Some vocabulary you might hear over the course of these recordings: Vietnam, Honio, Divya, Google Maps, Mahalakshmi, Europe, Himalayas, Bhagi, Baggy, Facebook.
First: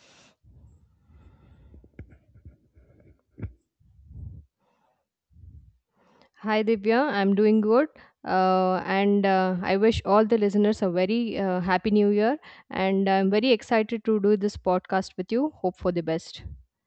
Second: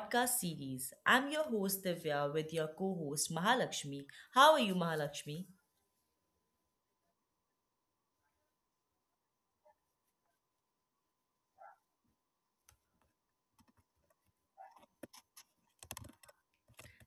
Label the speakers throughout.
Speaker 1: podcast series. I'm your host, Divya, with your co host, Mahalakshmi. How are you, Mahalakshmi?
Speaker 2: Hi Divya, I'm doing good. And I wish all the listeners a very happy new year. And I'm very excited to do this podcast with you. Hope for the best.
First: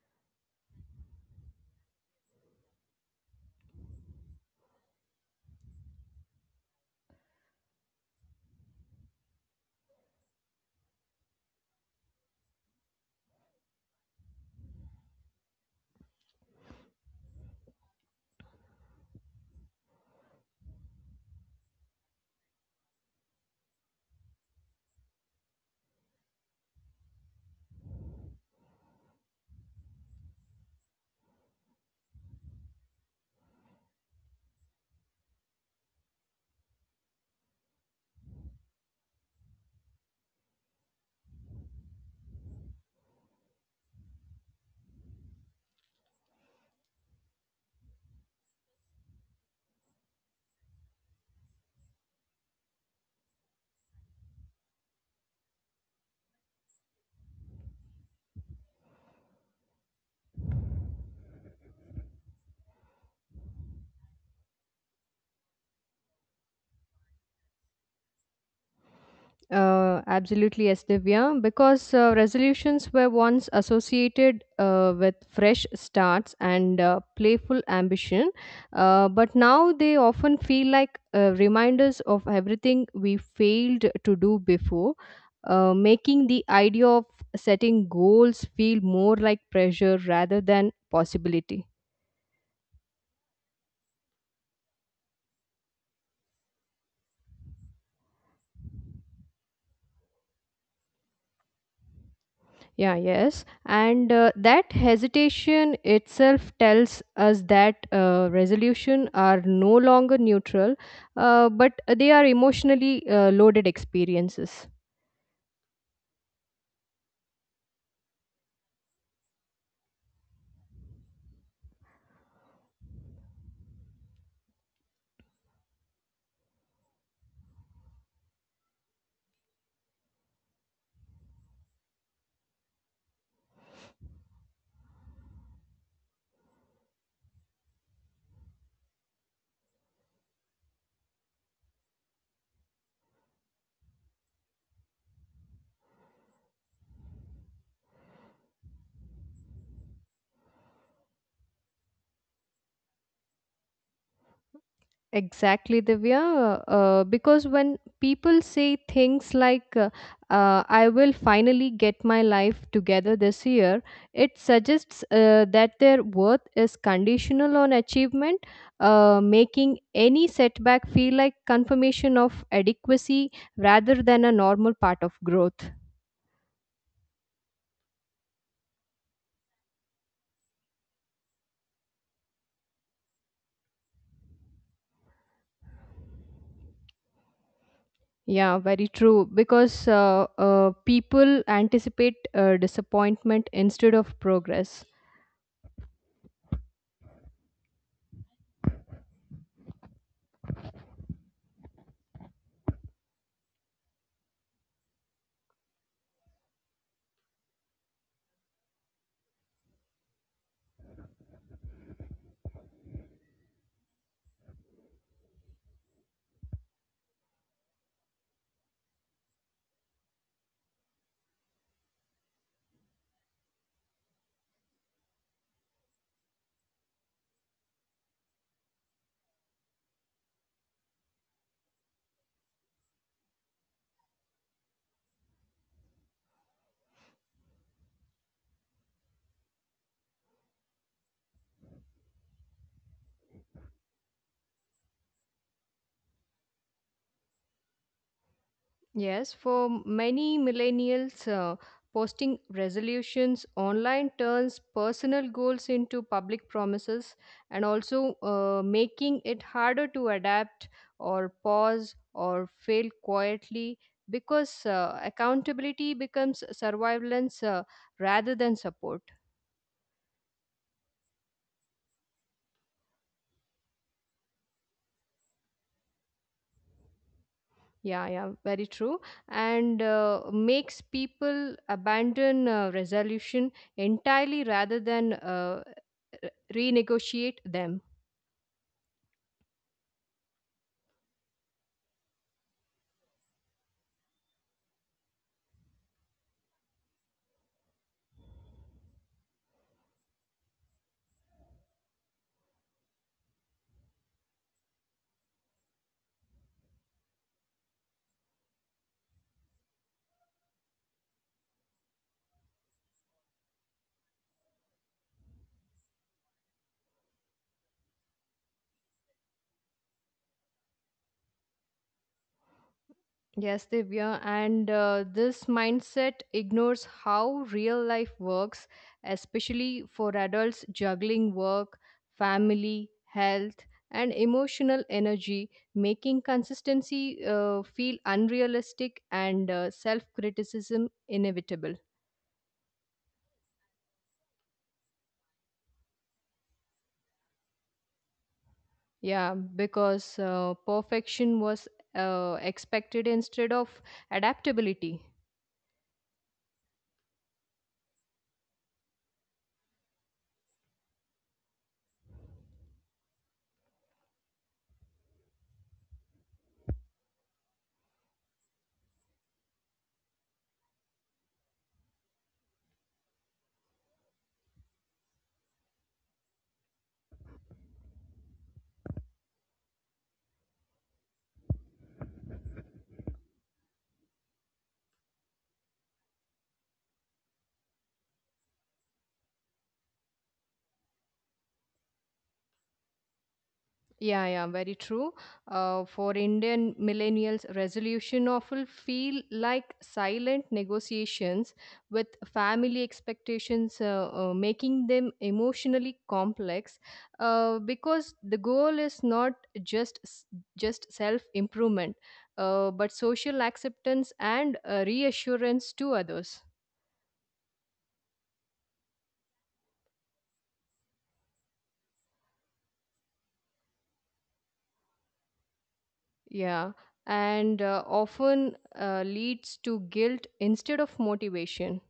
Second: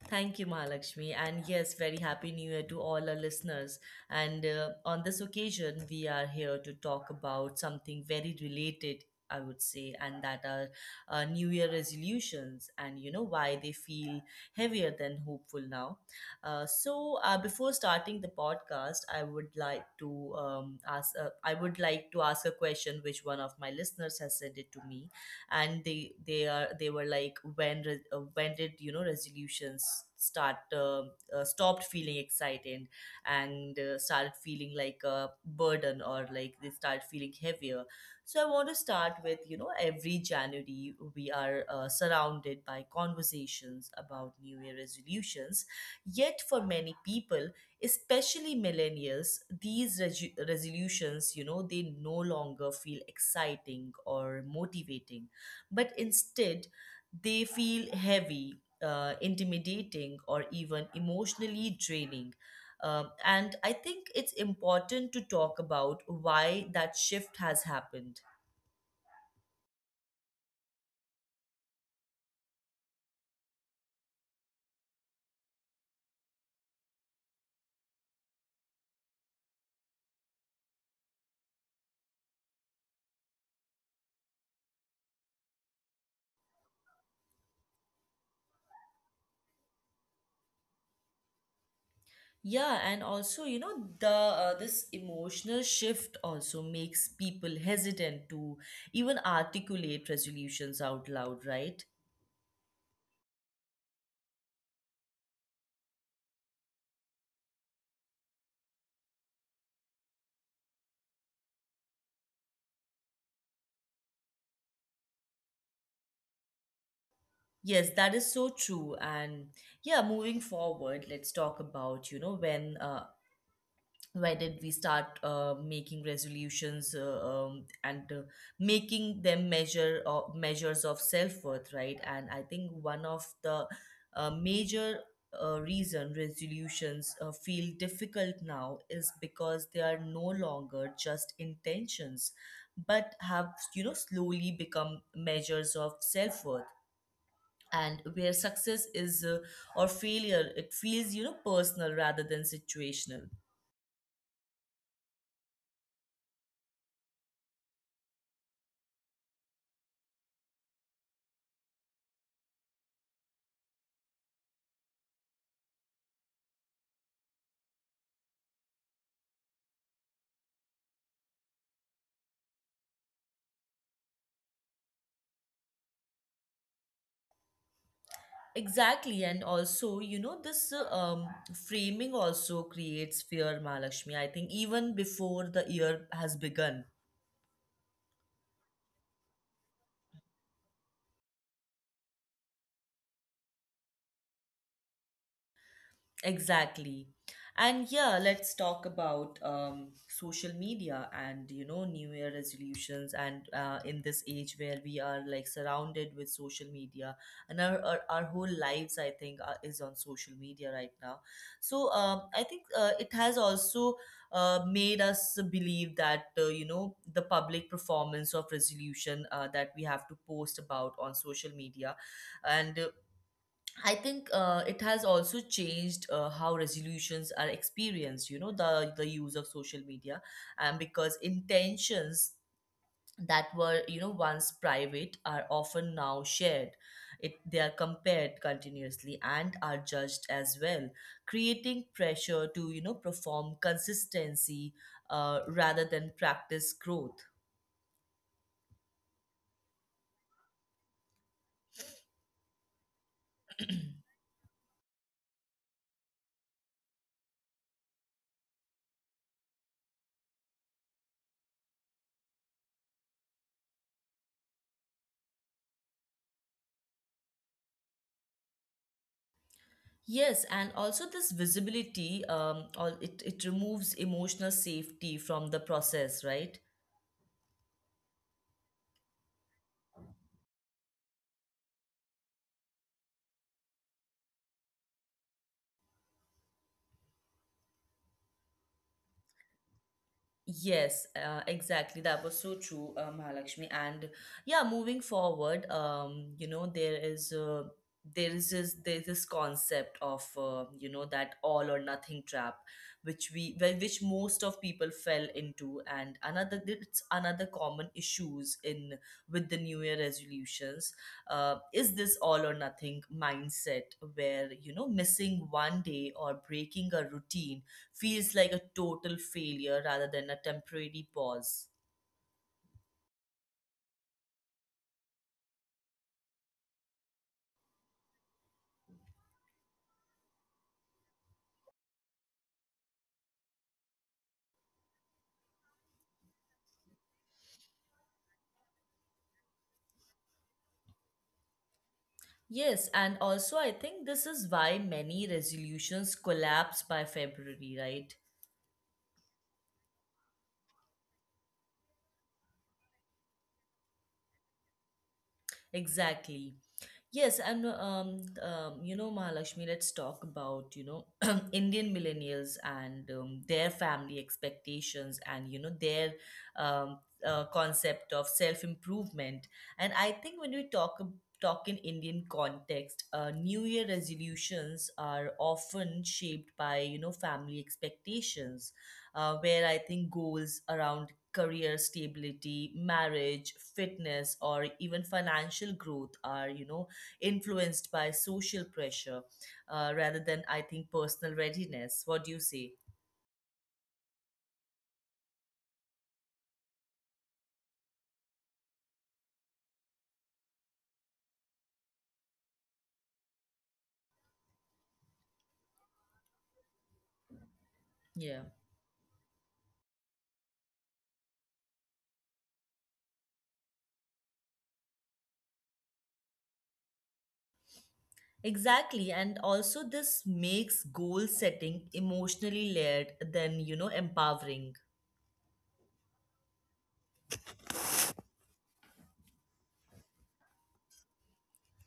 Speaker 1: Thank you, Mahalakshmi. And yes, very happy new year to all our listeners. And on this occasion, we are here to talk about something very related, I would say, and that are new year resolutions and you know why they feel heavier than hopeful now. Before starting the podcast, I would like to ask. I would like to ask a question, which one of my listeners has sent it to me and they were like when did you know resolutions start stopped feeling exciting and started feeling like a burden or like they started feeling heavier. So I want to start with, you know, every January we are surrounded by conversations about new year resolutions, yet for many people, especially millennials, these resolutions, you know, they no longer feel exciting or motivating, but instead they feel heavy, intimidating, or even emotionally draining. And I think it's important to talk about why that shift has happened.
Speaker 2: Absolutely, yes, Divya. Because resolutions were once associated with fresh starts and playful ambition, but now they often feel like reminders of everything we failed to do before, making the idea of setting goals feel more like pressure rather than possibility.
Speaker 1: Yeah, and also, you know, the this emotional shift also makes people hesitant to even articulate resolutions out loud, right?
Speaker 2: Yeah, yes. And that hesitation itself tells us that resolution are no longer neutral, but they are emotionally loaded experiences.
Speaker 1: Yes, that is so true. And yeah, moving forward, let's talk about, you know, when why did we start making resolutions, and making them measures of self-worth, right? And I think one of the major reason resolutions feel difficult now is because they are no longer just intentions, but have, you know, slowly become measures of self-worth, and where success is or failure, it feels, you know, personal rather than situational.
Speaker 2: Exactly, Divya. Because when people say things like, I will finally get my life together this year, it suggests that their worth is conditional on achievement, making any setback feel like confirmation of adequacy rather than a normal part of growth.
Speaker 1: Exactly, and also, you know, this framing also creates fear, Malakshmi. I think even before the year has begun.
Speaker 2: Yeah, very true. Because people anticipate disappointment instead of progress.
Speaker 1: Exactly. And yeah, let's talk about social media and, you know, New Year resolutions, and in this age where we are like surrounded with social media, and our whole lives, I think, is on social media right now. So I think it has also made us believe that you know, the public performance of resolution, that we have to post about on social media, and I think it has also changed how resolutions are experienced, you know, the use of social media, and because intentions that were, you know, once private are often now shared. They are compared continuously and are judged as well, creating pressure to, you know, perform consistency rather than practice growth.
Speaker 2: Yes, for many millennials, posting resolutions online turns personal goals into public promises and also making it harder to adapt or pause or fail quietly because accountability becomes surveillance rather than support.
Speaker 1: Yes, and also this visibility, it removes emotional safety from the process, right?
Speaker 2: Yeah, yeah, very true. And makes people abandon resolution entirely rather than renegotiate them.
Speaker 1: Yes, exactly. That was so true, Mahalakshmi. And yeah, moving forward, you know, there's this concept of, you know, that all or nothing trap, which most of people fell into, and another common issues in with the New Year resolutions, is this all or nothing mindset where, you know, missing one day or breaking a routine feels like a total failure rather than a temporary pause.
Speaker 2: Yes, Divya. And this mindset ignores how real life works, especially for adults juggling work, family, health, and emotional energy, making consistency feel unrealistic and self criticism inevitable.
Speaker 1: Yes, and also I think this is why many resolutions collapse by February, right?
Speaker 2: Yeah, because perfection was expected instead of adaptability.
Speaker 1: Exactly. Yes, and you know, Mahalakshmi, let's talk about, you know, Indian millennials and their family expectations and, you know, their um, concept of self-improvement. And I think when we talk in Indian context, New Year resolutions are often shaped by, you know, family expectations, where I think goals around career stability, marriage, fitness, or even financial growth are, you know, influenced by social pressure rather than, I think, personal readiness. What do you say?
Speaker 2: Yeah, yeah, very true. For Indian millennials, resolution often feel like silent negotiations with family expectations, making them emotionally complex. Because the
Speaker 1: Yeah,
Speaker 2: goal is not just s- just self improvement, but social acceptance and reassurance to others.
Speaker 1: exactly. And also, this makes goal setting emotionally layered than, you know, empowering.
Speaker 2: Yeah, and often leads to guilt instead of motivation.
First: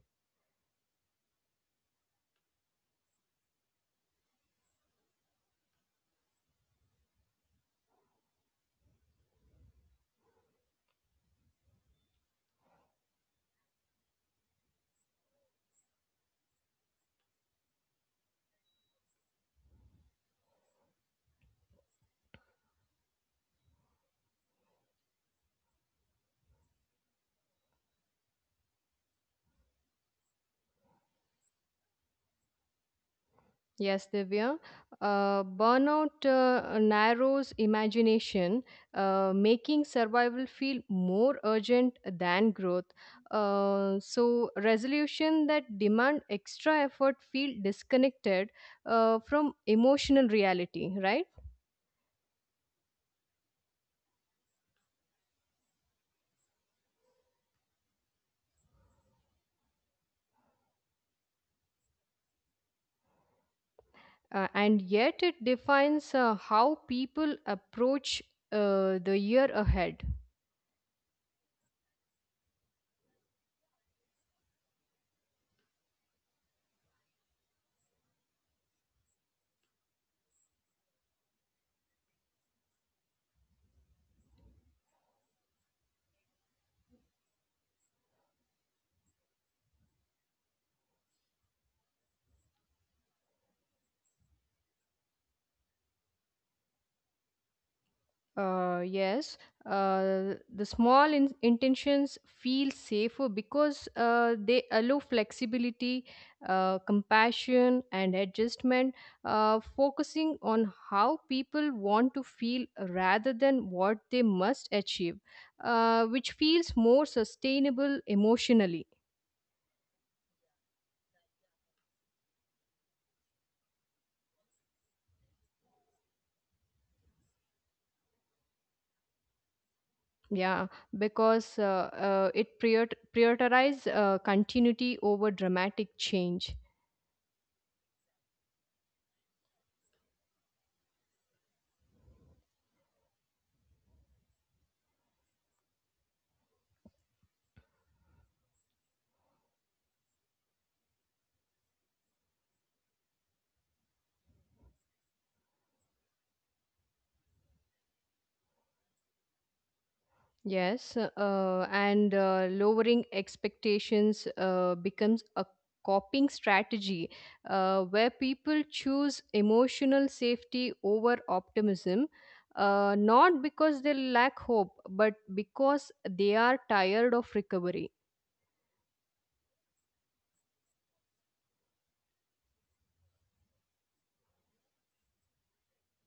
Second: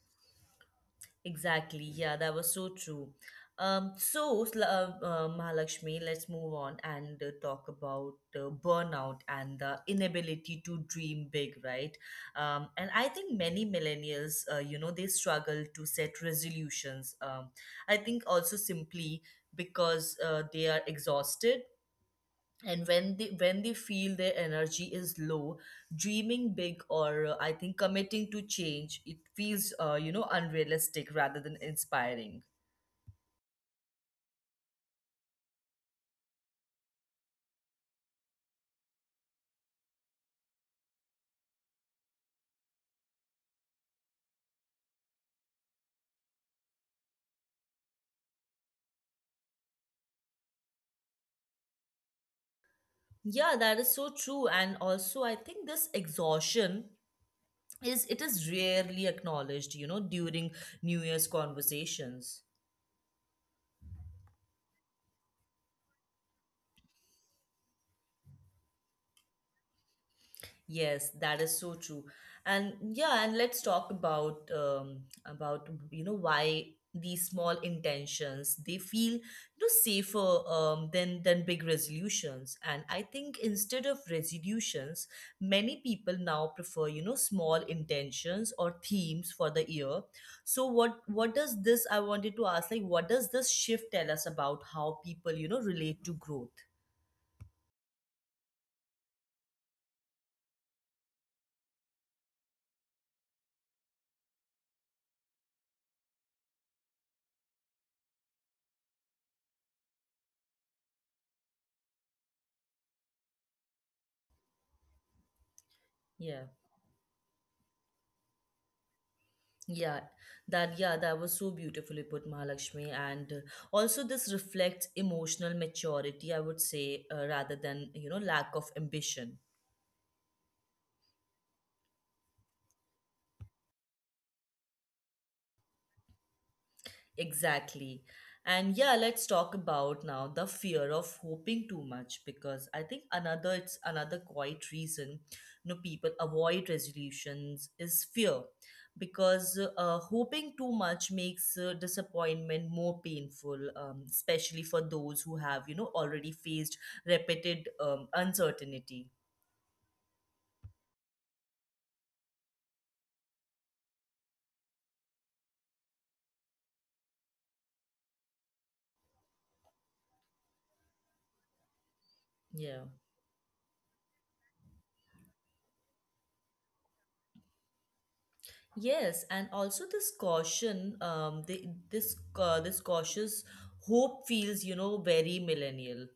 Speaker 1: Exactly. Yeah, that was so true. Mahalakshmi, let's move on and talk about burnout and the inability to dream big, right? And I think many millennials, you know, they struggle to set resolutions. I think also simply because they are exhausted, and when they feel their energy is low, dreaming big or, I think, committing to change, it feels, you know, unrealistic rather than inspiring.
Speaker 2: Yes, Divya. Burnout narrows imagination, making survival feel more urgent than growth. So, resolution that demand extra effort feel disconnected from emotional reality, right?
Speaker 1: Yeah, that is so true. And also I think this exhaustion is rarely acknowledged, you know, during new year's conversations.
Speaker 2: And yet, it defines how people approach the year ahead.
Speaker 1: Yes, that is so true. And yeah, and let's talk about about, you know, why these small intentions they feel, you know, safer than than big resolutions. And I think instead of resolutions, many people now prefer, you know, small intentions or themes for the year. So what does this? I wanted to ask, like, what does this shift tell us about how people, you know, relate to growth?
Speaker 2: Yes, the intentions feel safer because they allow flexibility, compassion, and adjustment, focusing on how people want to feel rather than what they must achieve, which
Speaker 1: Yeah.
Speaker 2: feels more sustainable emotionally.
Speaker 1: Yeah, that was so beautifully put, Mahalakshmi. And also, this reflects emotional maturity, I would say, rather than, you know, lack of ambition.
Speaker 2: Yeah, because it prioritizes continuity over dramatic change.
Speaker 1: Exactly. And yeah, let's talk about now the fear of hoping too much, because I think another quite reason, you know, people avoid resolutions is fear, because hoping too much makes disappointment more painful, especially for those who have, you know, already faced repeated uncertainty.
Speaker 2: Yes, and lowering expectations becomes a coping strategy where people choose emotional safety over optimism,
Speaker 1: Yeah.
Speaker 2: not because they lack hope, but because they are tired of recovery.
Speaker 1: Yes, and also this caution, the, this this cautious hope feels, you know, very millennial.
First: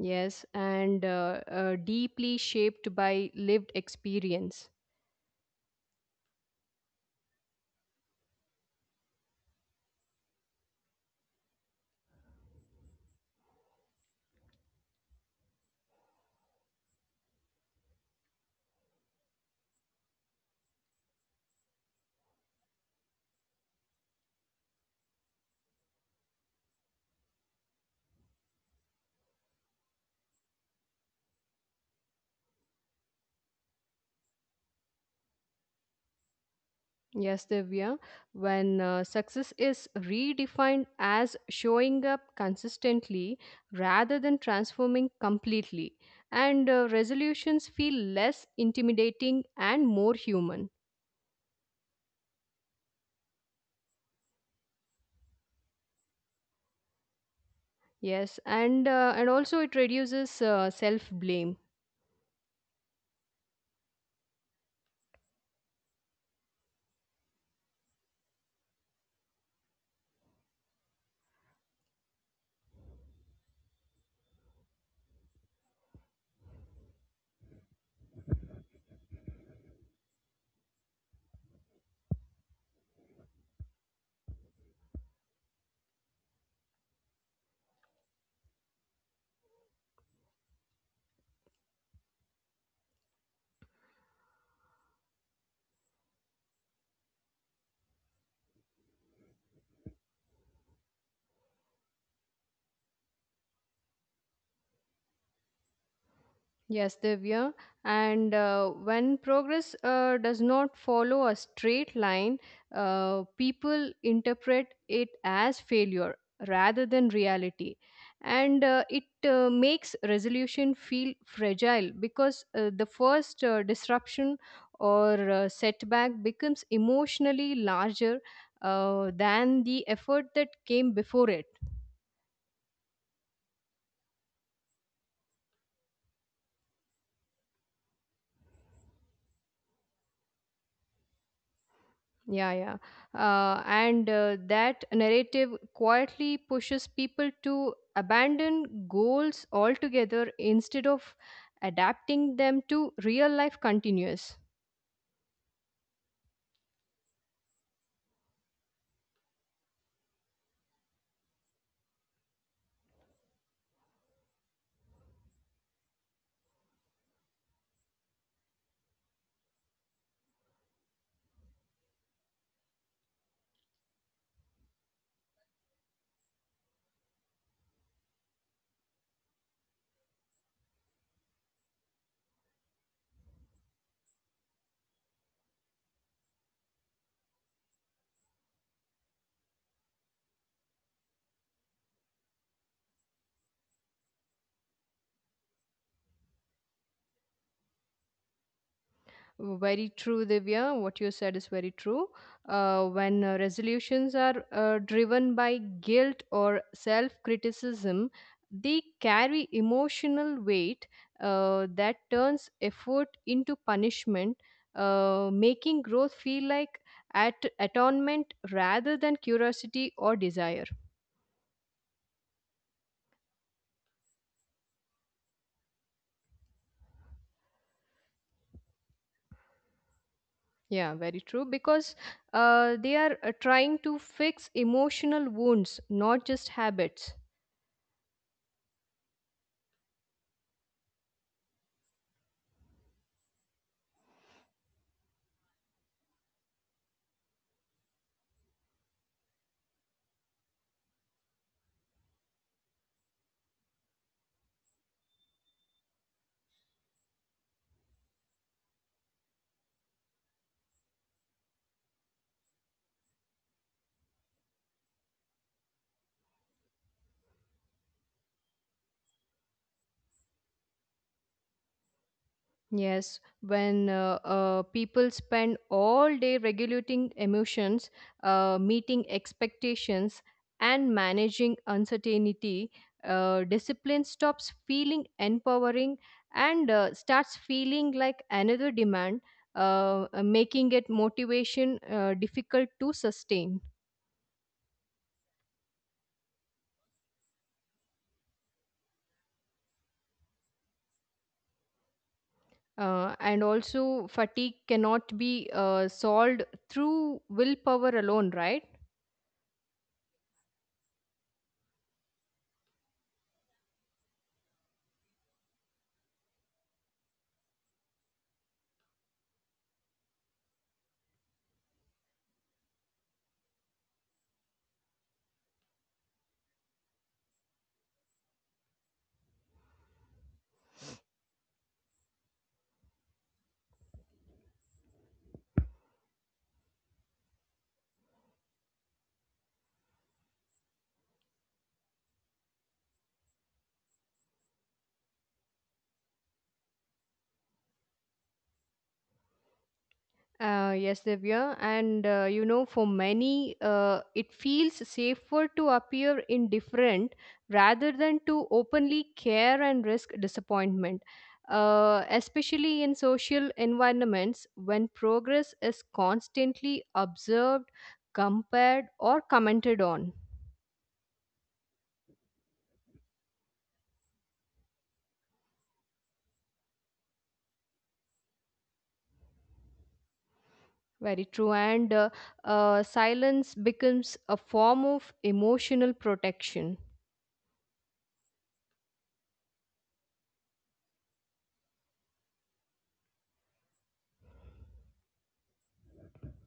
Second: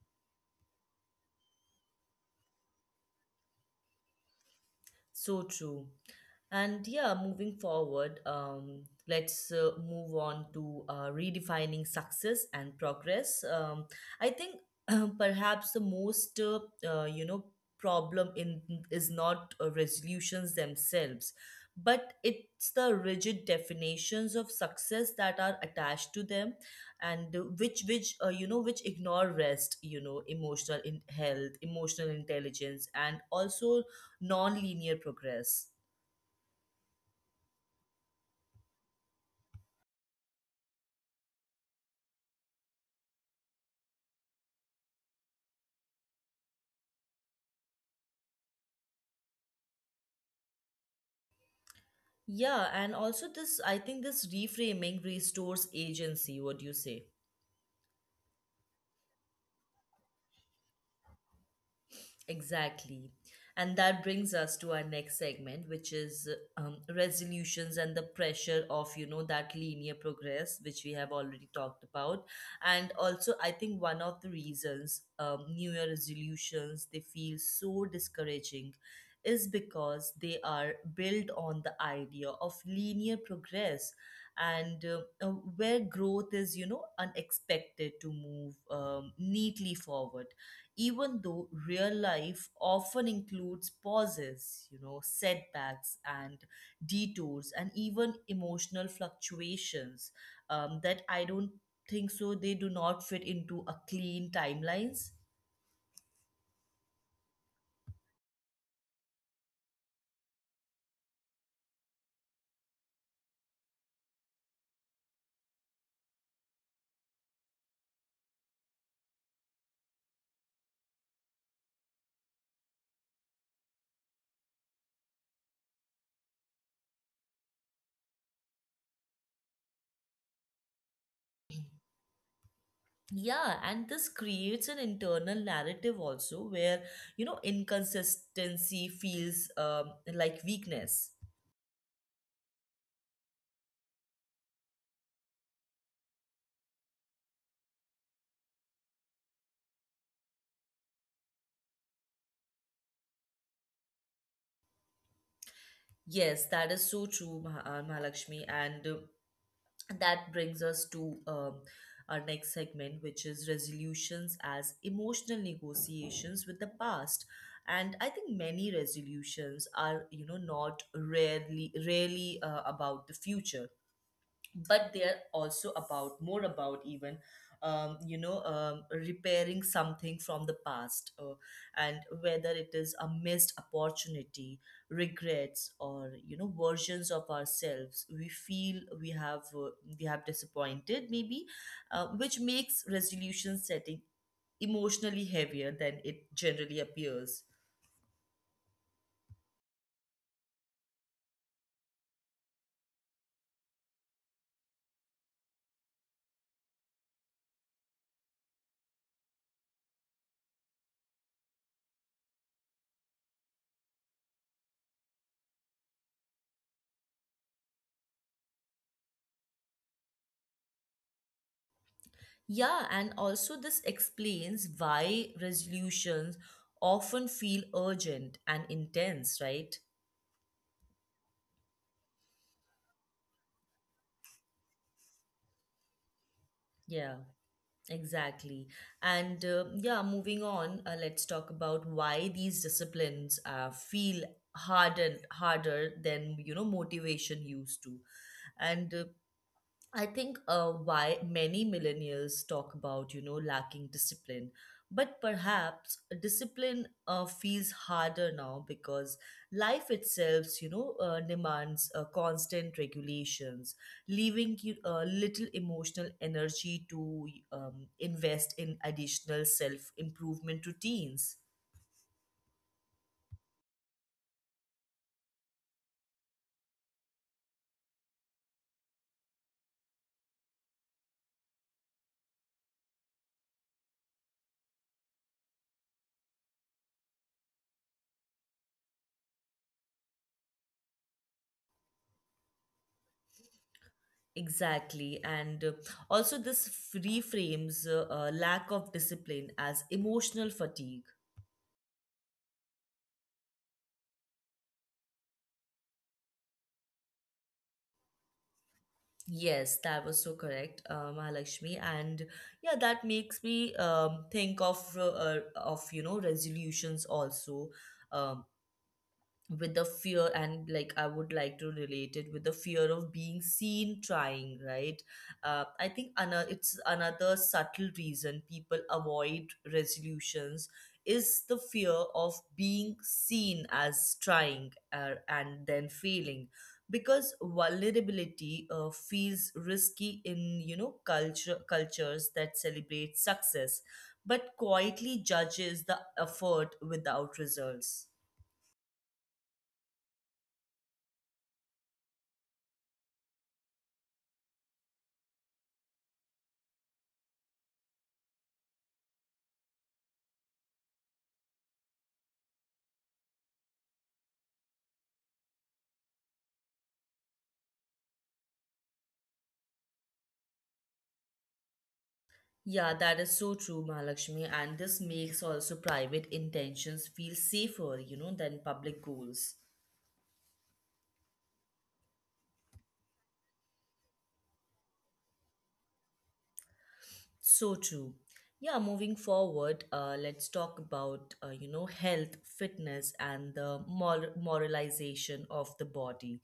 Speaker 2: Yes, and deeply shaped by lived experience.
Speaker 1: So true. And yeah, moving forward, let's move on to redefining success and progress. I think perhaps the most, you know, problem in is not resolutions themselves, but it's the rigid definitions of success that are attached to them, and which you know, which ignore rest, you know, health, emotional intelligence, and also non-linear progress.
Speaker 2: Yes, Divya. When success is redefined as showing up consistently rather than transforming completely, and resolutions feel less intimidating and more human.
Speaker 1: Yeah, and also this, I think this reframing restores agency. What do you say?
Speaker 2: Yes, and also it reduces self blame.
Speaker 1: Exactly. And that brings us to our next segment, which is resolutions and the pressure of, you know, that linear progress, which we have already talked about. And also, I think one of the reasons New Year resolutions, they feel so discouraging is because they are built on the idea of linear progress, and where growth is, you know, unexpected to move neatly forward, even though real life often includes pauses, you know, setbacks and detours, and even emotional fluctuations that I don't think so they do not fit into a clean timelines.
Speaker 2: Yes, Divya. And when progress does not follow a straight line, people interpret it as failure rather than reality. And it makes resolution feel fragile because the first disruption or setback becomes emotionally larger than the effort that came before it.
Speaker 1: Yeah, and this creates an internal narrative also where, you know, inconsistency feels like weakness.
Speaker 2: Yeah, yeah. And that narrative quietly pushes people to abandon goals altogether instead of adapting them to real life continuous.
Speaker 1: Yes, that is so true, Mahalakshmi. And that brings us to our next segment, which is resolutions as emotional negotiations with the past. And I think many resolutions are, you know, not rarely about the future, but they are also about more about even you know, repairing something from the past, and whether it is a missed opportunity, regrets, or, you know, versions of ourselves we feel we have disappointed maybe, which makes resolution setting emotionally heavier than it generally appears.
Speaker 2: Very true, Divya. What you said is very true. When resolutions are driven by guilt or self criticism, they carry emotional weight that turns effort into punishment, making growth feel like atonement rather than curiosity or desire.
Speaker 1: Yeah, and also this explains why resolutions often feel urgent and intense, right?
Speaker 2: Yeah, very true. Because they are trying to fix emotional wounds, not just
Speaker 1: Yeah,
Speaker 2: habits.
Speaker 1: exactly. And yeah, moving on, let's talk about why these disciplines feel harder than, you know, motivation used to. And I think why many millennials talk about, you know, lacking discipline. But perhaps discipline feels harder now because life itself, you know, demands constant regulations, leaving you little emotional energy to invest in additional self improvement routines.
Speaker 2: Yes, when people spend all day regulating emotions, meeting expectations, and managing uncertainty, discipline stops feeling empowering and starts feeling like another demand, making it motivation difficult to sustain.
Speaker 1: Exactly. And also, this reframes lack of discipline as emotional fatigue.
Speaker 2: And also, fatigue cannot be solved through willpower alone, right?
Speaker 1: Yes, that was so correct, Mahalakshmi, and yeah, that makes me think of you know, resolutions also, um, with the fear, and, like, I would like to relate it with the fear of being seen trying, right? I think another subtle reason people avoid resolutions is the fear of being seen as trying and then failing, because vulnerability feels risky in, you know, cultures that celebrate success but quietly judges the effort without results.
Speaker 2: Yes, Divya. And you know, for many, it feels safer to appear indifferent rather than to openly care and risk disappointment, especially in social environments when progress is constantly observed, compared, or commented on.
Speaker 1: Yeah, that is so true, Mahalakshmi. And this makes also private intentions feel safer, you know, than public goals.
Speaker 2: Very true. And silence becomes a form of emotional protection.
Speaker 1: So true. Yeah, moving forward, let's talk about, you know, health, fitness, and the moralization of the body.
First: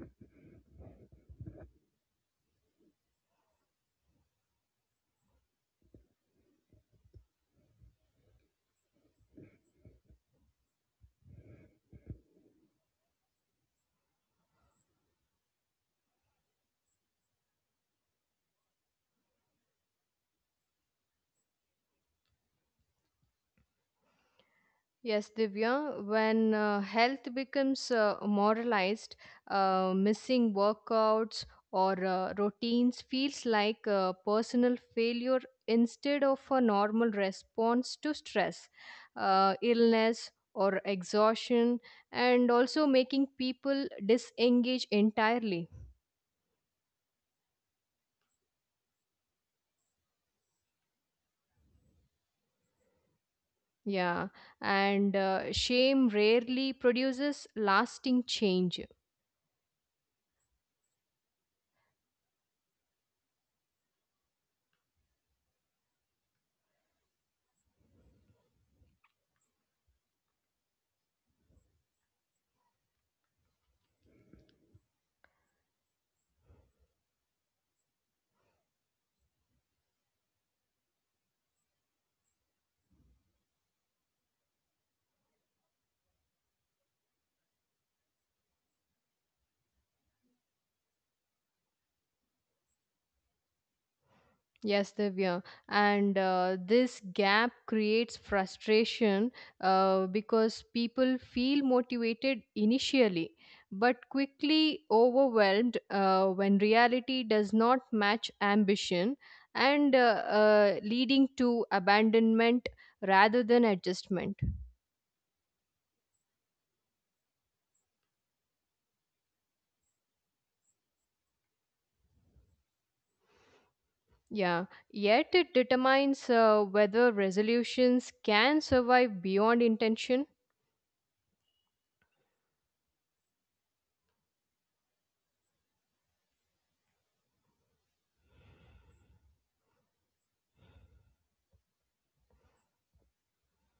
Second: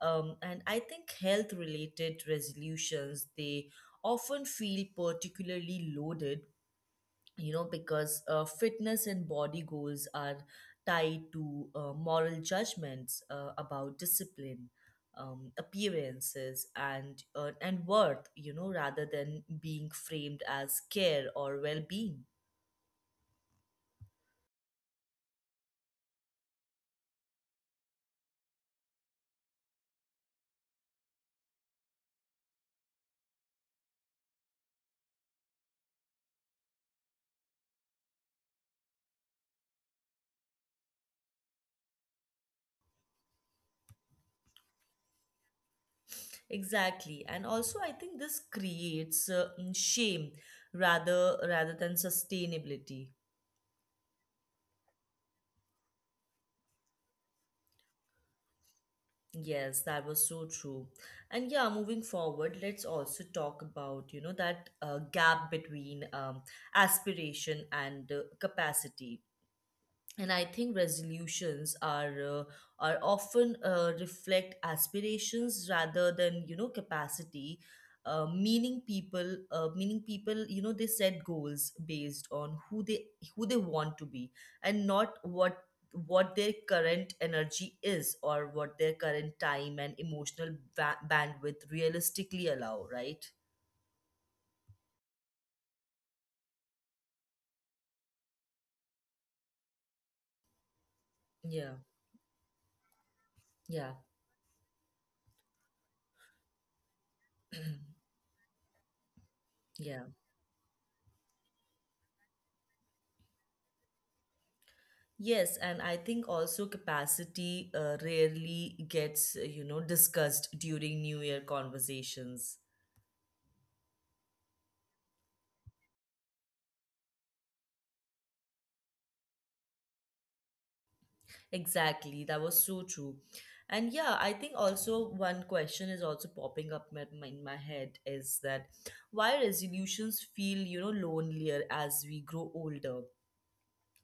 Speaker 1: And I think health related resolutions, they often feel particularly loaded, you know, because fitness and body goals are tied to moral judgments about discipline, appearances, and and worth, you know, rather than being framed as care or well-being.
Speaker 2: Yes, Divya, when health becomes moralized, missing workouts or routines feels like a personal failure instead of a normal response to stress, illness, or exhaustion, and also making people disengage entirely.
Speaker 1: Exactly. And also I think this creates shame rather than sustainability.
Speaker 2: Yeah, and shame rarely produces lasting change.
Speaker 1: Yes, that was so true. And yeah, moving forward, let's also talk about, you know, that gap between aspiration and capacity. And I think resolutions are often reflect aspirations rather than, you know, capacity, meaning people, you know, they set goals based on who they want to be, and not what their current energy is, or what their current time and emotional bandwidth realistically allow, right?
Speaker 2: Yes, Divya. And this gap creates frustration because people feel
Speaker 1: Yeah.
Speaker 2: motivated initially,
Speaker 1: Yeah.
Speaker 2: but quickly overwhelmed when reality does not match ambition
Speaker 1: Yeah.
Speaker 2: and leading to abandonment rather than adjustment.
Speaker 1: Yes, and I think also capacity rarely gets, you know, discussed during New Year conversations.
Speaker 2: Yeah. Yet it determines whether resolutions can survive beyond intention.
Speaker 1: Exactly, that was so true. And yeah, I think also one question is also popping up in my head is that why resolutions feel, you know, lonelier as we grow older?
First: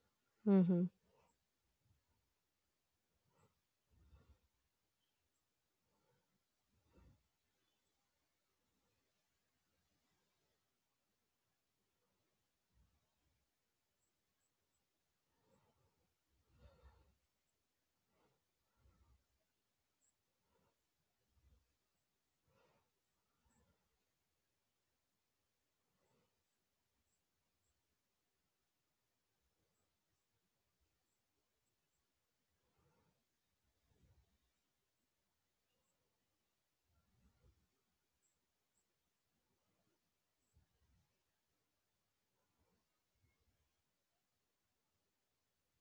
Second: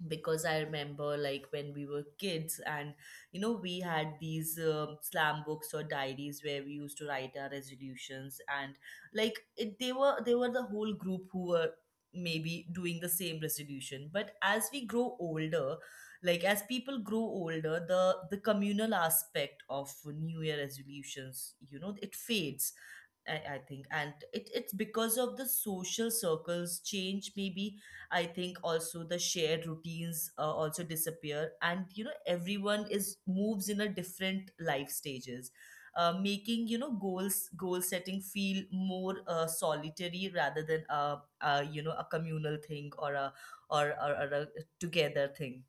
Speaker 1: Because I
Speaker 2: Mhm.
Speaker 1: remember, like, when we were kids and, you know, we had these slam books or diaries where we used to write our resolutions, and like it, they were the whole group who were maybe doing the same resolution. But as we grow older, like as people grow older, the communal aspect of new year resolutions, you know, it fades, I think. And it, it's because of the social circles change, maybe. I think also the shared routines also disappear, and, you know, everyone is moves in a different life stages, making, you know, goal setting feel more solitary, rather than a, you know, a communal thing, or a or a together thing.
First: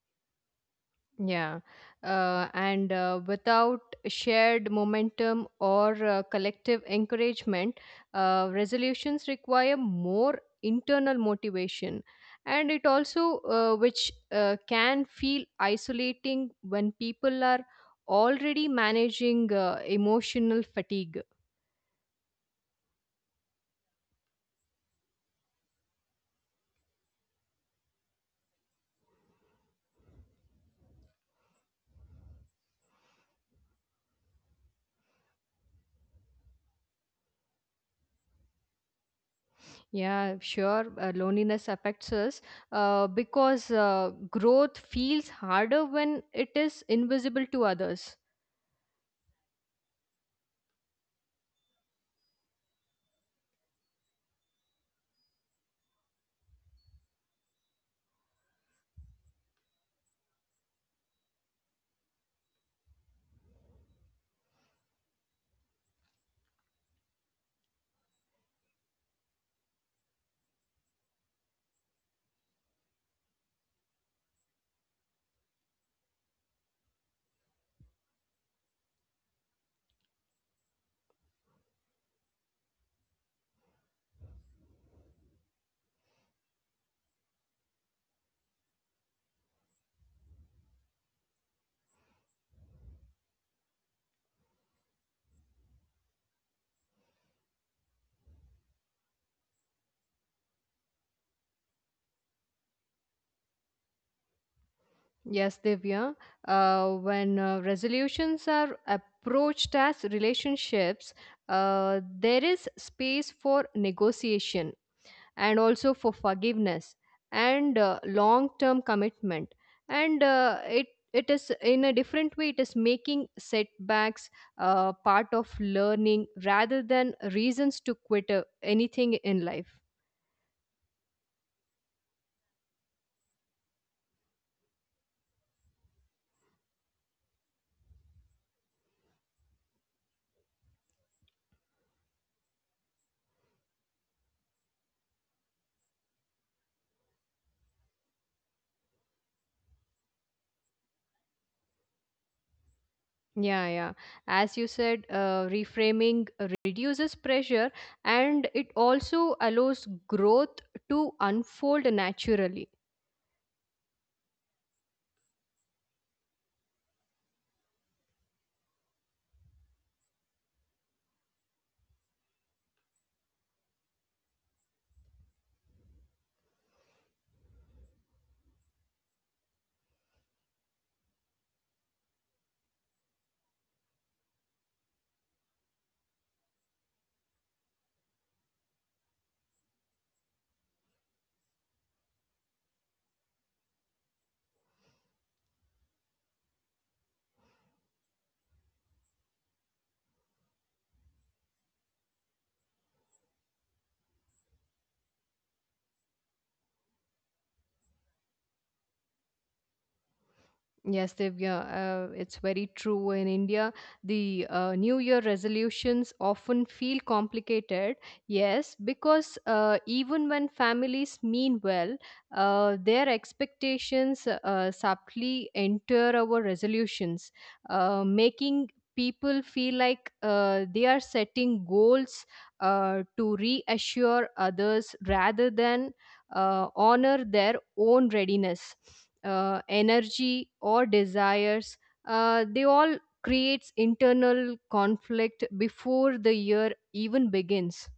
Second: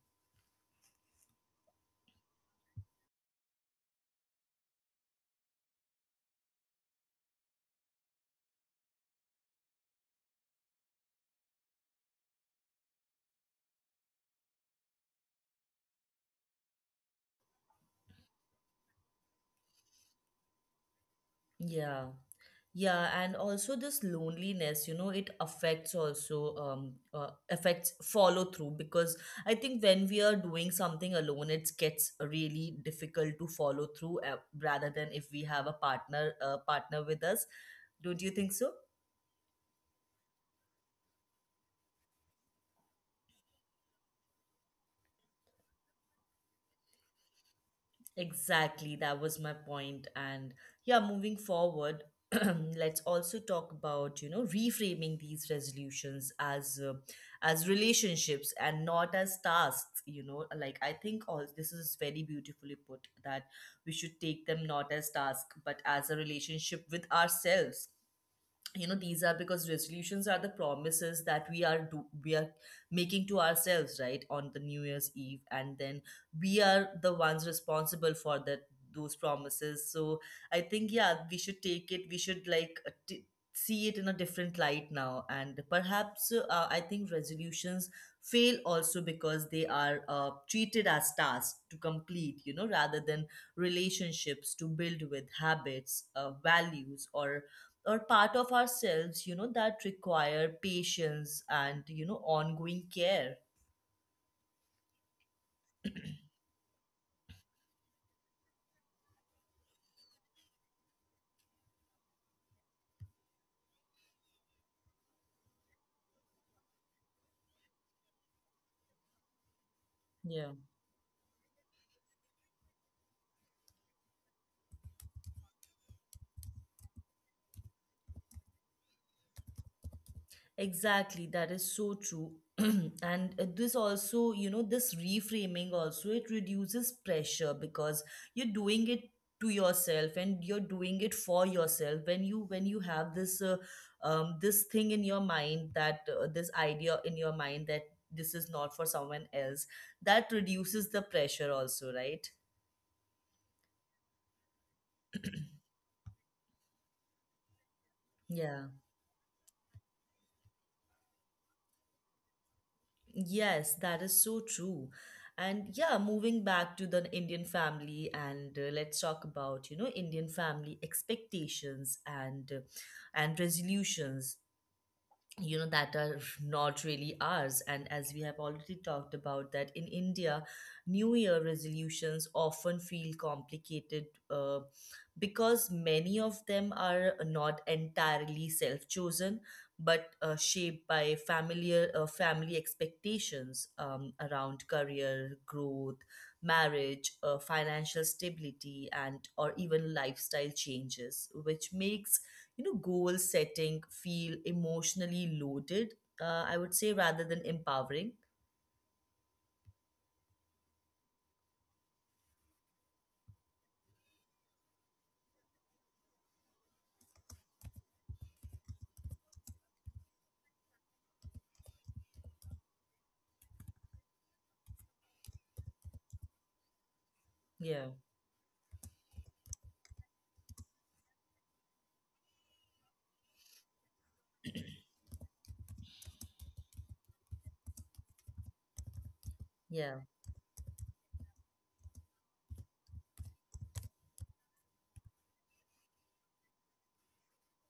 Speaker 2: Yeah, and without shared momentum or collective encouragement, resolutions require more internal motivation, and it also which can feel isolating when people are already managing emotional fatigue.
Speaker 1: Yeah. Yeah, and also this loneliness, you know, it affects also affects follow through because I think when we are doing something alone, it gets really difficult to follow through, rather than if we have a partner with us. Don't you think so?
Speaker 2: Yeah, sure, loneliness affects us because growth feels harder when it is invisible to others.
Speaker 1: Exactly, that was my point. And yeah, moving forward, let's also talk about, you know, reframing these resolutions as relationships and not as tasks, you know. Like, I think all this is very beautifully put, that we should take them not as task but as a relationship with ourselves, you know. These are, because resolutions are the promises that we are making to ourselves, right, on the new year's eve, and then we are the ones responsible for that those promises. So I think, yeah, we should take it, we should like, see it in a different light now. And perhaps I think resolutions fail also because they are treated as tasks to complete, you know, rather than relationships to build with habits, values, or part of ourselves, you know, that require patience and, you know, ongoing care.
Speaker 2: Yes, Divya. When resolutions are approached as relationships, there is space for negotiation and also for forgiveness and long-term commitment. And it
Speaker 1: Yeah.
Speaker 2: it is in a different way. It is making setbacks part of learning rather than reasons to quit anything in life.
Speaker 1: Exactly, that is so true. And this also, you know, this reframing also, it reduces pressure because you're doing it to yourself, and you're doing it for yourself. When you have this, this thing in your mind, that this idea in your mind, that this is not for someone else, that reduces the pressure also, right?
Speaker 2: Yeah, yeah. As you said, reframing reduces pressure and it
Speaker 1: Yeah.
Speaker 2: also allows growth to unfold naturally.
Speaker 1: Yes, that is so true. And yeah, moving back to the Indian family, and let's talk about, you know, Indian family expectations and and resolutions, you know, that are not really ours. And as we have already talked about, that in India, new year resolutions often feel complicated, uh, because many of them are not entirely self chosen, but shaped by familiar family expectations, around career growth, marriage, financial stability, and or even lifestyle changes, which makes, you know, goal setting feel emotionally loaded, I would say, rather than empowering.
Speaker 2: Yes, Divya, it's very true. In India, the New Year resolutions often feel complicated. Yes, because even when families mean well, their expectations subtly enter our resolutions,
Speaker 1: Yeah.
Speaker 2: making people feel like they are setting goals to reassure others rather than honor their own readiness,
Speaker 1: Yeah.
Speaker 2: energy or desires. They all creates internal conflict before the year even begins.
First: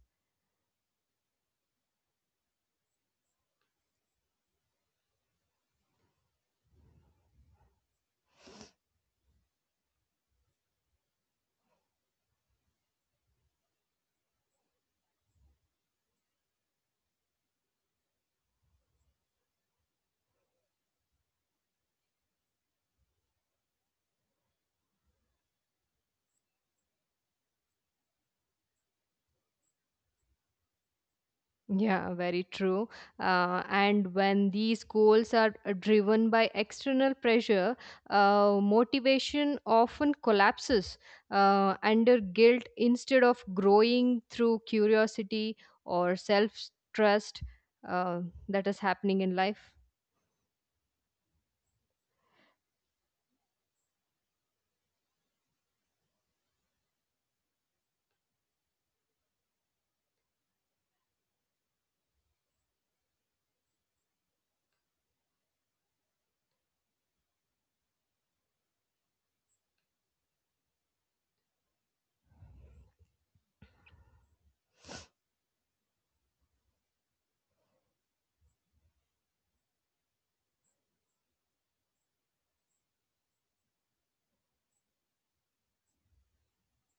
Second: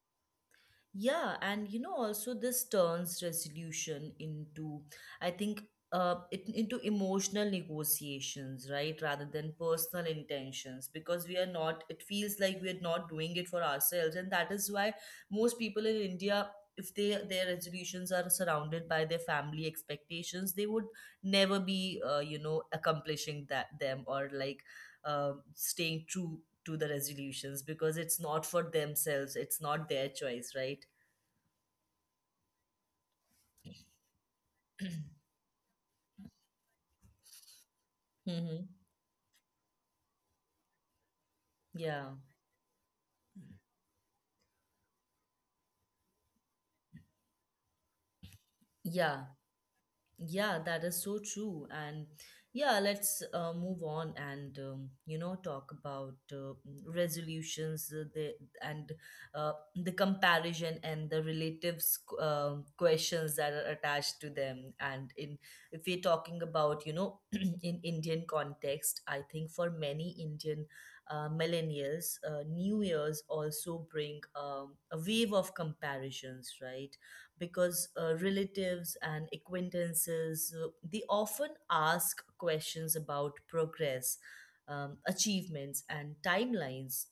Speaker 1: Yeah, and you know, also this turns resolution into, I think, into emotional negotiations, right? Rather than personal intentions. Because we are not, it feels like we are not doing it for ourselves. And that is why most people in India, if they their resolutions are surrounded by their family expectations, they would never be, you know, accomplishing that them, or like staying true to the resolutions, because it's not for themselves, it's not their choice, right?
Speaker 2: Yeah, very true. And when these goals are driven by external pressure,
Speaker 1: Mm-hmm.
Speaker 2: motivation often collapses
Speaker 1: Yeah.
Speaker 2: under guilt instead of growing through curiosity or self trust uh, that is
Speaker 1: Yeah.
Speaker 2: happening in life.
Speaker 1: Yeah, that is so true. And yeah, let's move on and you know, talk about resolutions, and the comparison and the relative questions that are attached to them. And in if we're talking about, you know, in Indian context, I think for many Indian millennials, New Year's also bring a wave of comparisons, right? Because relatives and acquaintances they often ask questions about progress, achievements, and timelines,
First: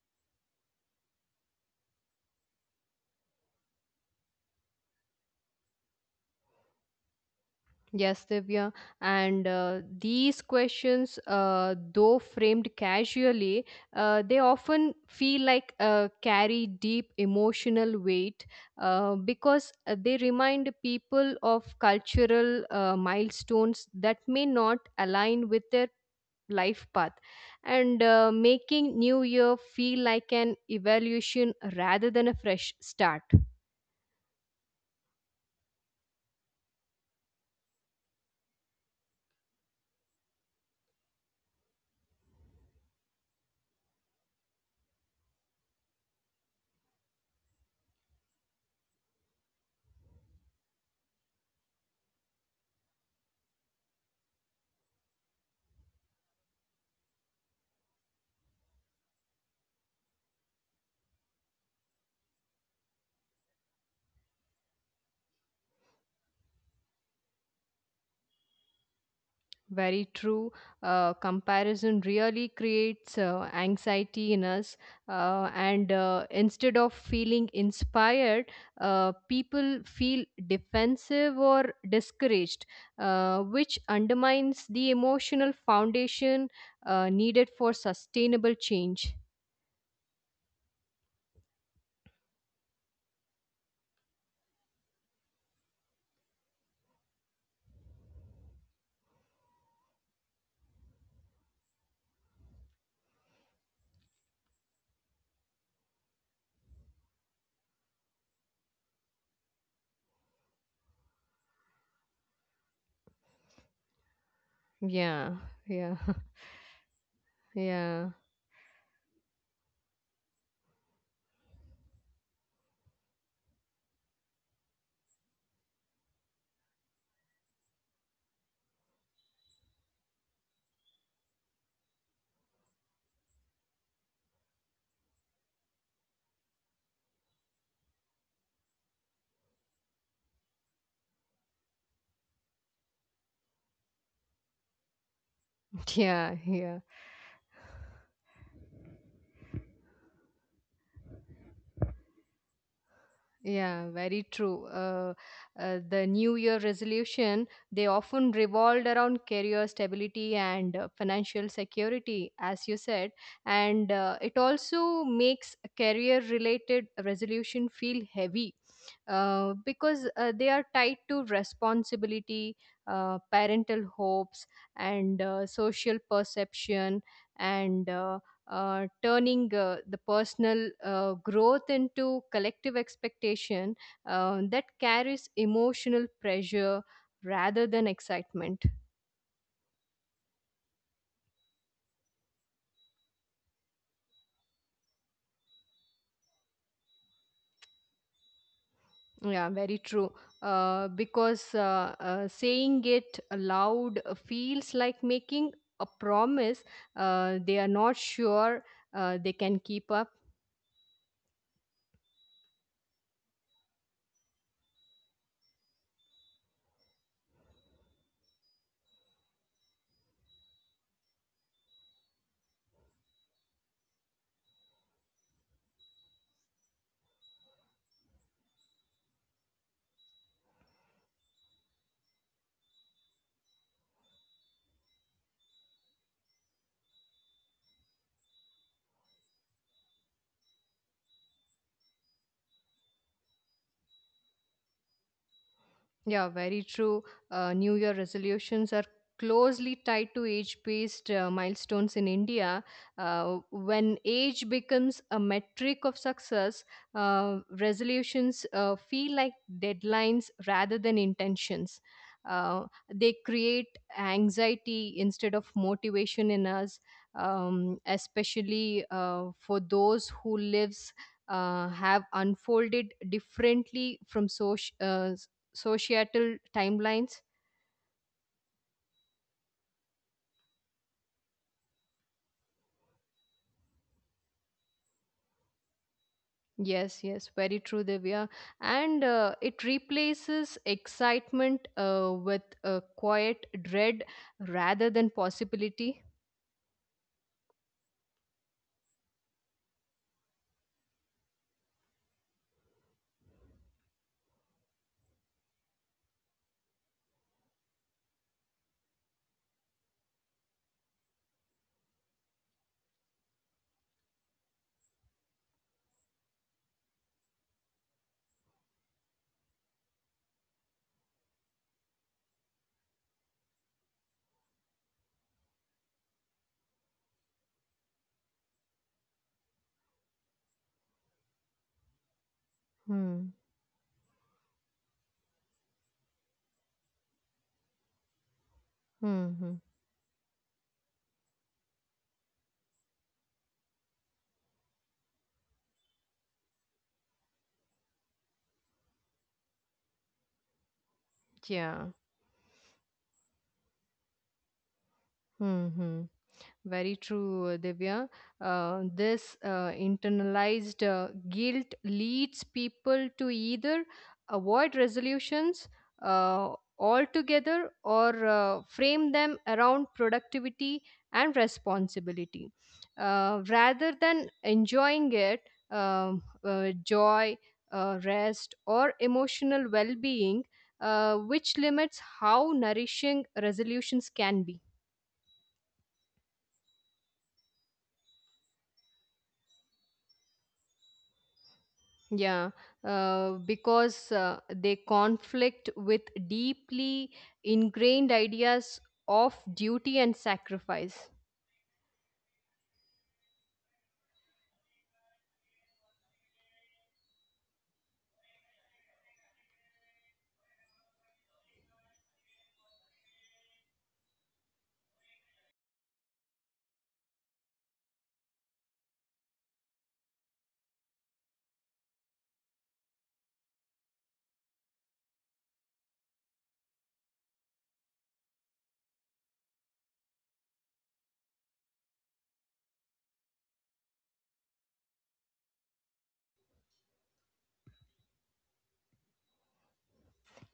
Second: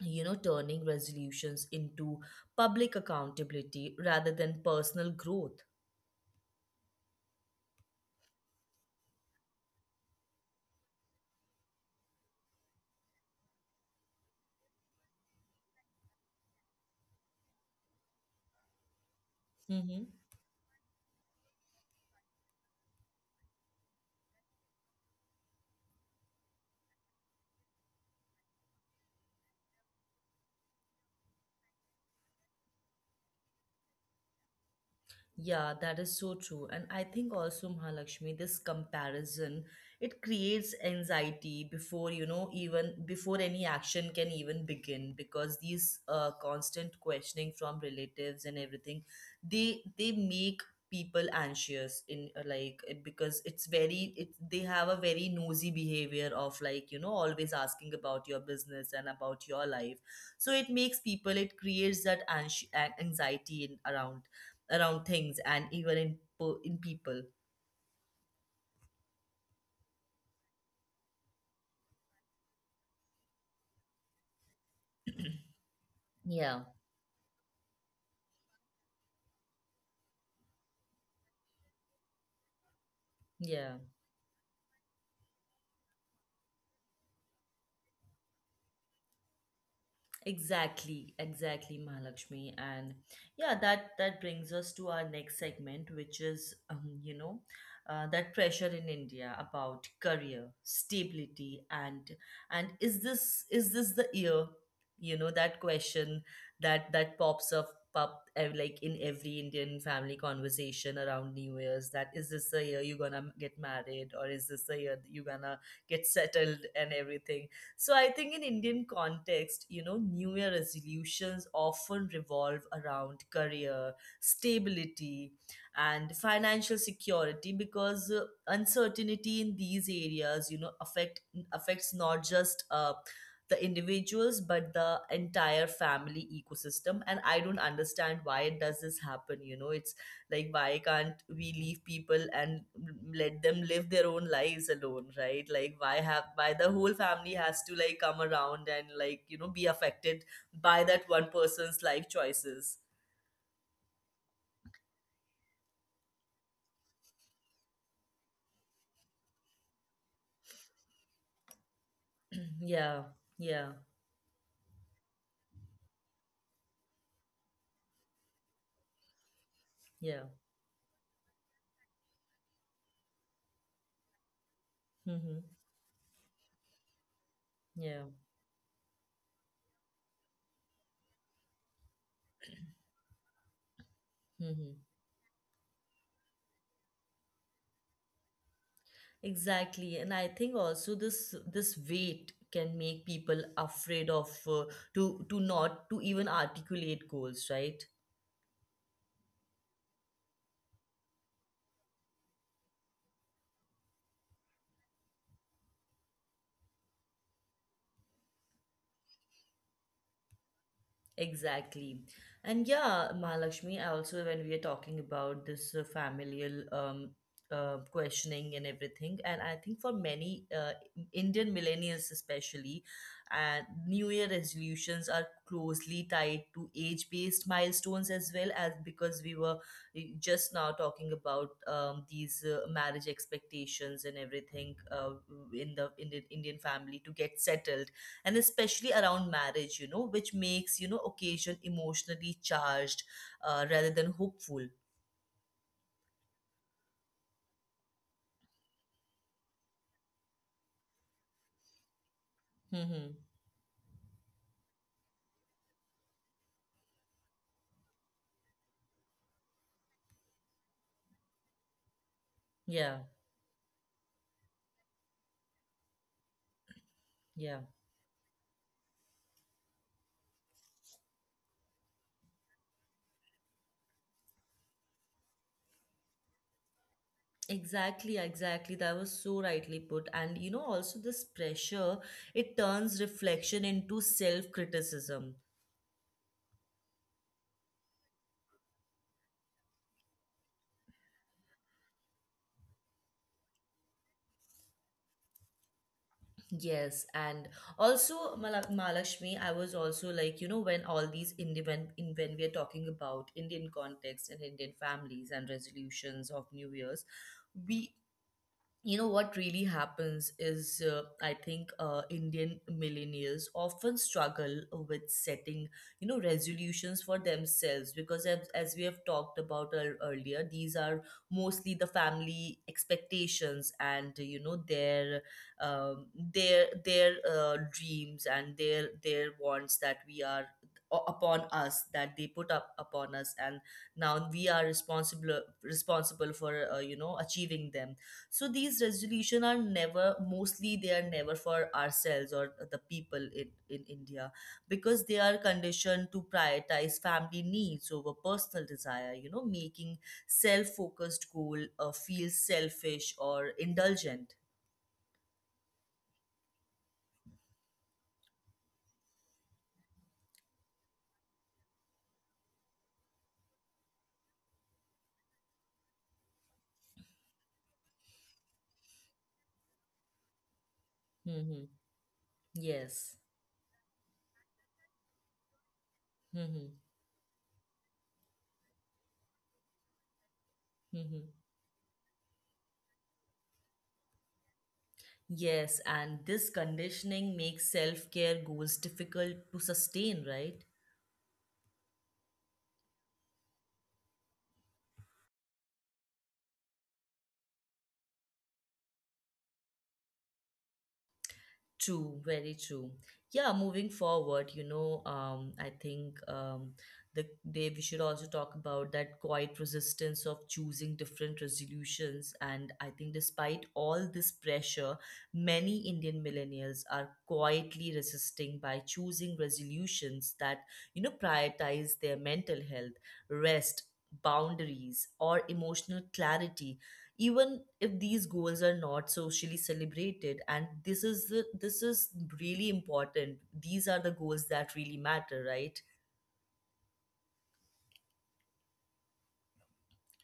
Speaker 1: you know, turning resolutions into public accountability rather than personal growth.
Speaker 2: Yes, Divya. And these questions, though framed casually, they often feel like carry deep emotional weight because they
Speaker 1: Mm-hmm.
Speaker 2: remind people of cultural milestones that may not align with their life path and making new year feel like an evaluation rather than a fresh start.
Speaker 1: Yeah, that is so true. And I think also, Mahalakshmi, this comparison, it creates anxiety before, you know, even before any action can even begin. Because these constant questioning from relatives and everything, they make people anxious in, like it- because it's very it, they have a very nosy behavior of, like, you know, always asking about your business and about your life. So it makes people, it creates that anxiety in, around around things, and even in in people.
Speaker 2: Very true. Comparison really creates anxiety in us, and instead
Speaker 1: Yeah,
Speaker 2: of feeling inspired, people feel defensive or discouraged, which
Speaker 1: yeah.
Speaker 2: undermines the emotional foundation needed for sustainable change.
Speaker 1: Exactly, exactly, Mahalakshmi. And yeah, that brings us to our next segment, which is, you know, that pressure in India about career, stability, and is this the year? You know, that question that pops up like in every Indian family conversation around New Year's. That is this the year you're gonna get married, or is this the year that you're
Speaker 2: Yeah,
Speaker 1: gonna get
Speaker 2: yeah,
Speaker 1: settled and everything? So I
Speaker 2: yeah,
Speaker 1: think in Indian context, you know, New Year resolutions often revolve around career, stability, and financial security. Because uncertainty in these areas, you know, affects not just the individuals, but the entire family ecosystem. And I don't understand why it does this happen. You know, it's like, why can't we leave people and let them live their own lives alone, right? Like, why have, why
Speaker 2: yeah,
Speaker 1: the whole
Speaker 2: yeah.
Speaker 1: family has to, like, come around and, like, you know, be affected by that one person's life choices.
Speaker 2: Yeah, very true. The New Year resolution, they often revolved around career stability and financial security,
Speaker 1: Yeah.
Speaker 2: as you said.
Speaker 1: Yeah.
Speaker 2: And it also makes career-related resolution feel heavy
Speaker 1: Yeah.
Speaker 2: because they are tied to responsibility, parental hopes,
Speaker 1: Mm-hmm.
Speaker 2: and social perception
Speaker 1: Yeah.
Speaker 2: and turning the personal growth into collective expectation
Speaker 1: Mm-hmm.
Speaker 2: that carries emotional pressure rather than excitement.
Speaker 1: Exactly. And I think also this weight can make people afraid of, to not to even articulate goals, right?
Speaker 2: Yeah, very true. Because saying it aloud feels like making a promise they are not sure they can keep up.
Speaker 1: Exactly. And yeah, Mahalakshmi, I also, when we are talking about this familial, questioning and everything. And I think for many Indian millennials, especially, and New Year resolutions are closely tied to age based milestones as well. As because we were just now talking about, these marriage expectations and everything, in the Indian family to get settled, and especially around marriage, you know, which makes, you know, occasion emotionally charged rather than hopeful.
Speaker 2: Yeah, very true. New Year resolutions are closely tied to age based milestones in India.
Speaker 1: Mm-hmm.
Speaker 2: When age becomes a metric of success, resolutions feel like deadlines rather than intentions. Uh, they
Speaker 1: Yeah.
Speaker 2: create anxiety instead of motivation in us,
Speaker 1: Yeah.
Speaker 2: especially for those who lives have unfolded differently from social societal timelines.
Speaker 1: Exactly, exactly, that was so rightly put. And you know, also this pressure, it turns reflection into self criticism.
Speaker 2: Yes, yes, very true, Divya. And it replaces excitement with a quiet dread rather than possibility.
Speaker 1: Yes. And also Mala- malakshmi I was also like, you know, when all these Indian, in when we are talking about Indian context and Indian families and resolutions of new years, we you know what really happens is, I think Indian millennials often struggle with setting, you know, resolutions for themselves. Because as we have talked about earlier, these are mostly the family expectations, and, you know, their, um, their dreams, and their wants, that we are upon us, that they put up
Speaker 2: Hmm.
Speaker 1: upon us. And now we are responsible for, you know, achieving them. So these
Speaker 2: Hmm. Hmm.
Speaker 1: resolution are never, mostly they are never for ourselves, or the people in India. Because they are conditioned to prioritize family needs over personal desire, you know, making self-focused goal
Speaker 2: Yeah.
Speaker 1: feel selfish or indulgent.
Speaker 2: Hmm. Hmm. Very true, Divya. This internalized guilt leads people to either avoid resolutions uh, altogether or frame them around productivity
Speaker 1: Mm-hmm.
Speaker 2: and responsibility.
Speaker 1: Yes.
Speaker 2: Rather than enjoying it,
Speaker 1: Mm-hmm.
Speaker 2: joy, rest, or emotional well being, which
Speaker 1: Mm-hmm.
Speaker 2: limits how nourishing resolutions can be.
Speaker 1: Yes, and this conditioning makes self-care goals difficult to sustain, right?
Speaker 2: Yeah, because they conflict with deeply ingrained ideas of duty and sacrifice.
Speaker 1: True, very true. Yeah, moving forward, you know, I think, the they we should also talk about that quiet resistance of choosing different resolutions. And I think, despite all this pressure, many Indian millennials are quietly resisting by choosing resolutions that, you know, prioritize their mental health, rest, boundaries, or emotional clarity, even if these goals are not socially celebrated. And this is this is really important. These are the goals that really matter, right?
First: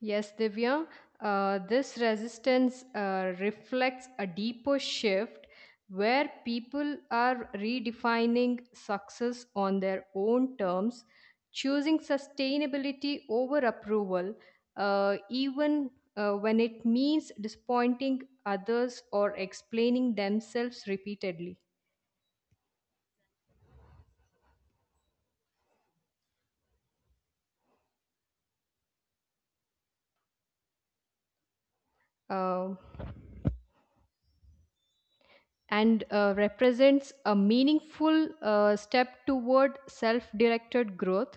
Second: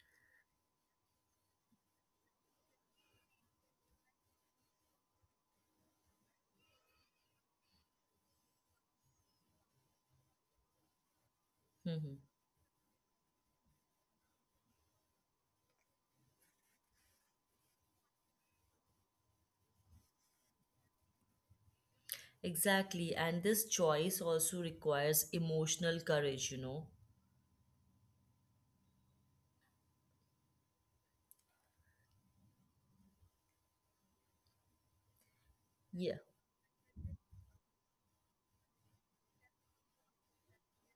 Speaker 2: Yes, Divya, this resistance reflects a deeper shift where people are redefining success on their own terms, choosing
Speaker 1: Hmm.
Speaker 2: sustainability over approval, even when it means disappointing others or explaining themselves repeatedly.
Speaker 1: Exactly. And this choice also requires emotional courage, you know.
Speaker 2: Uh, and
Speaker 1: Yeah.
Speaker 2: represents a meaningful step toward self directed growth.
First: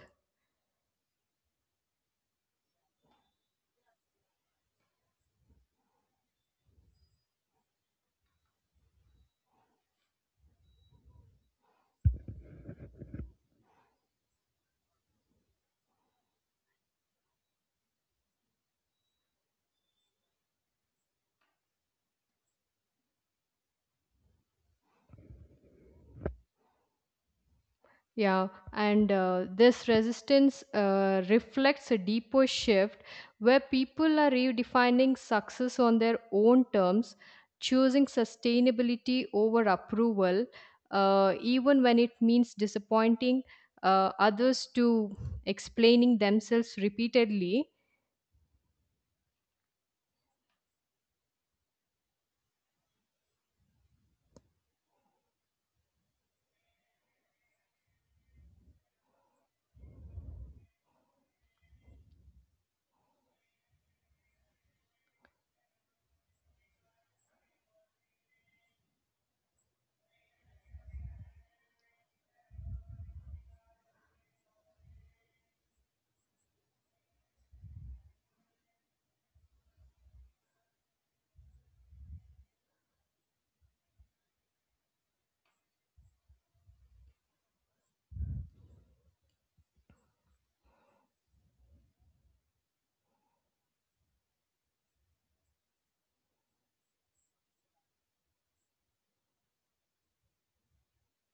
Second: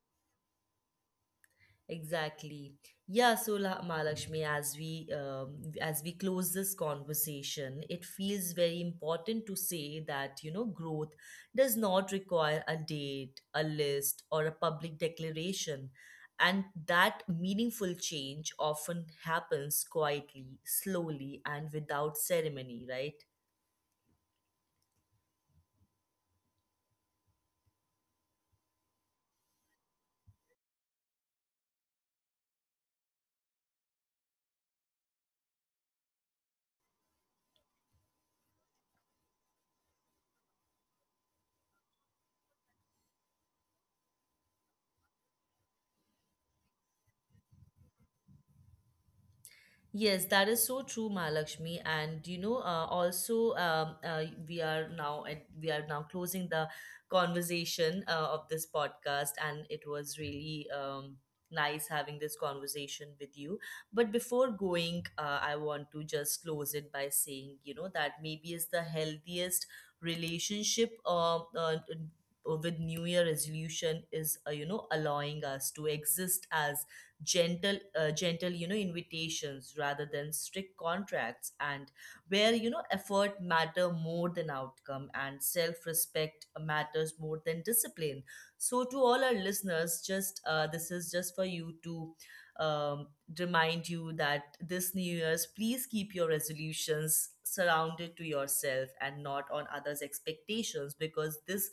Speaker 1: Exactly. Yeah, so Mahalakshmi, as we, as we close this conversation, it feels very important to say that, you know, growth does not require a date, a list, or a public declaration, and that meaningful change often happens quietly, slowly, and without ceremony, right?
Speaker 2: Yeah, and this resistance reflects a deeper shift where people are redefining success on their own terms, choosing sustainability over approval, even when it means disappointing others to explaining themselves repeatedly.
Speaker 1: Yes, that is so true, Mahalakshmi. And you know, also, we are now we are now closing the conversation of this podcast, and it was really, nice having this conversation with you. But before going, I want to just close it by saying, you know, that maybe is the healthiest relationship with New Year resolution is, you know, allowing us to exist as gentle, you know, invitations rather than strict contracts, and where, you know, effort matter more than outcome, and self respect matters more than discipline. So to all our listeners, just, this is just for you to, um, remind you that this new year's, please keep your resolutions surrounded to yourself, and not on others expectations. Because this,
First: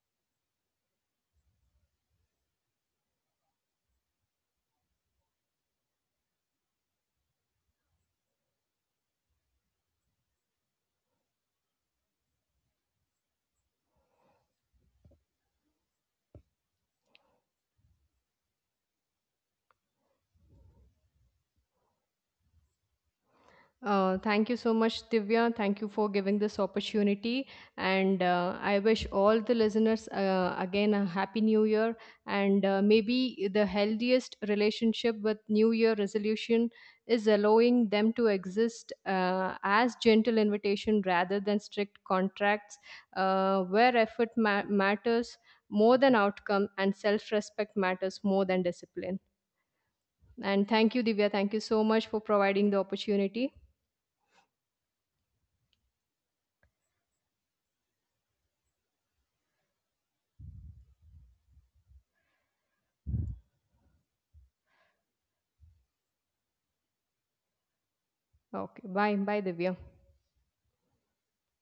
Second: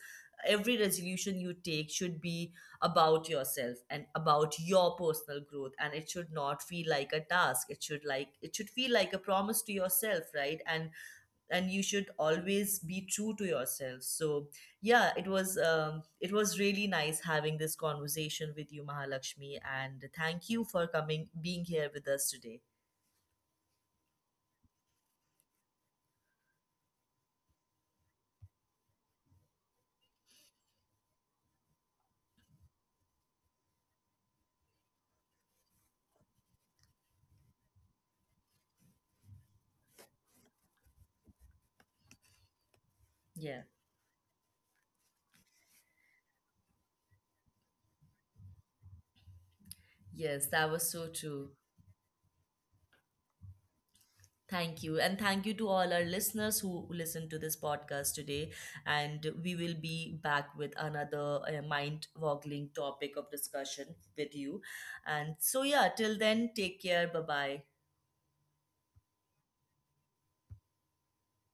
Speaker 1: every resolution you take should be about yourself and about your personal growth, and it should not feel like a task, it should like, it should feel like a promise to yourself, right? And you should always be true to yourself. So yeah, it was, it was really nice having this conversation with you, Mahalakshmi, and thank you for coming being here with us today.
Speaker 2: Thank you so much, Divya. Thank you for giving this opportunity. And I wish all the listeners again a happy new year and maybe the healthiest relationship with new year resolution is allowing them to exist as gentle invitation rather than strict contracts
Speaker 1: Yeah.
Speaker 2: where effort matters more than outcome and self-respect matters more than discipline.
Speaker 1: Yes,
Speaker 2: And
Speaker 1: that
Speaker 2: thank
Speaker 1: was
Speaker 2: you,
Speaker 1: so
Speaker 2: Divya. Thank
Speaker 1: true.
Speaker 2: you so much for providing the opportunity.
Speaker 1: Thank you. And thank you to all our listeners who listened to this podcast today. And we will be back with another mind boggling topic of discussion with you. And so, yeah, till then, take care. Bye bye.
Speaker 2: Okay. Bye. Bye, Divya.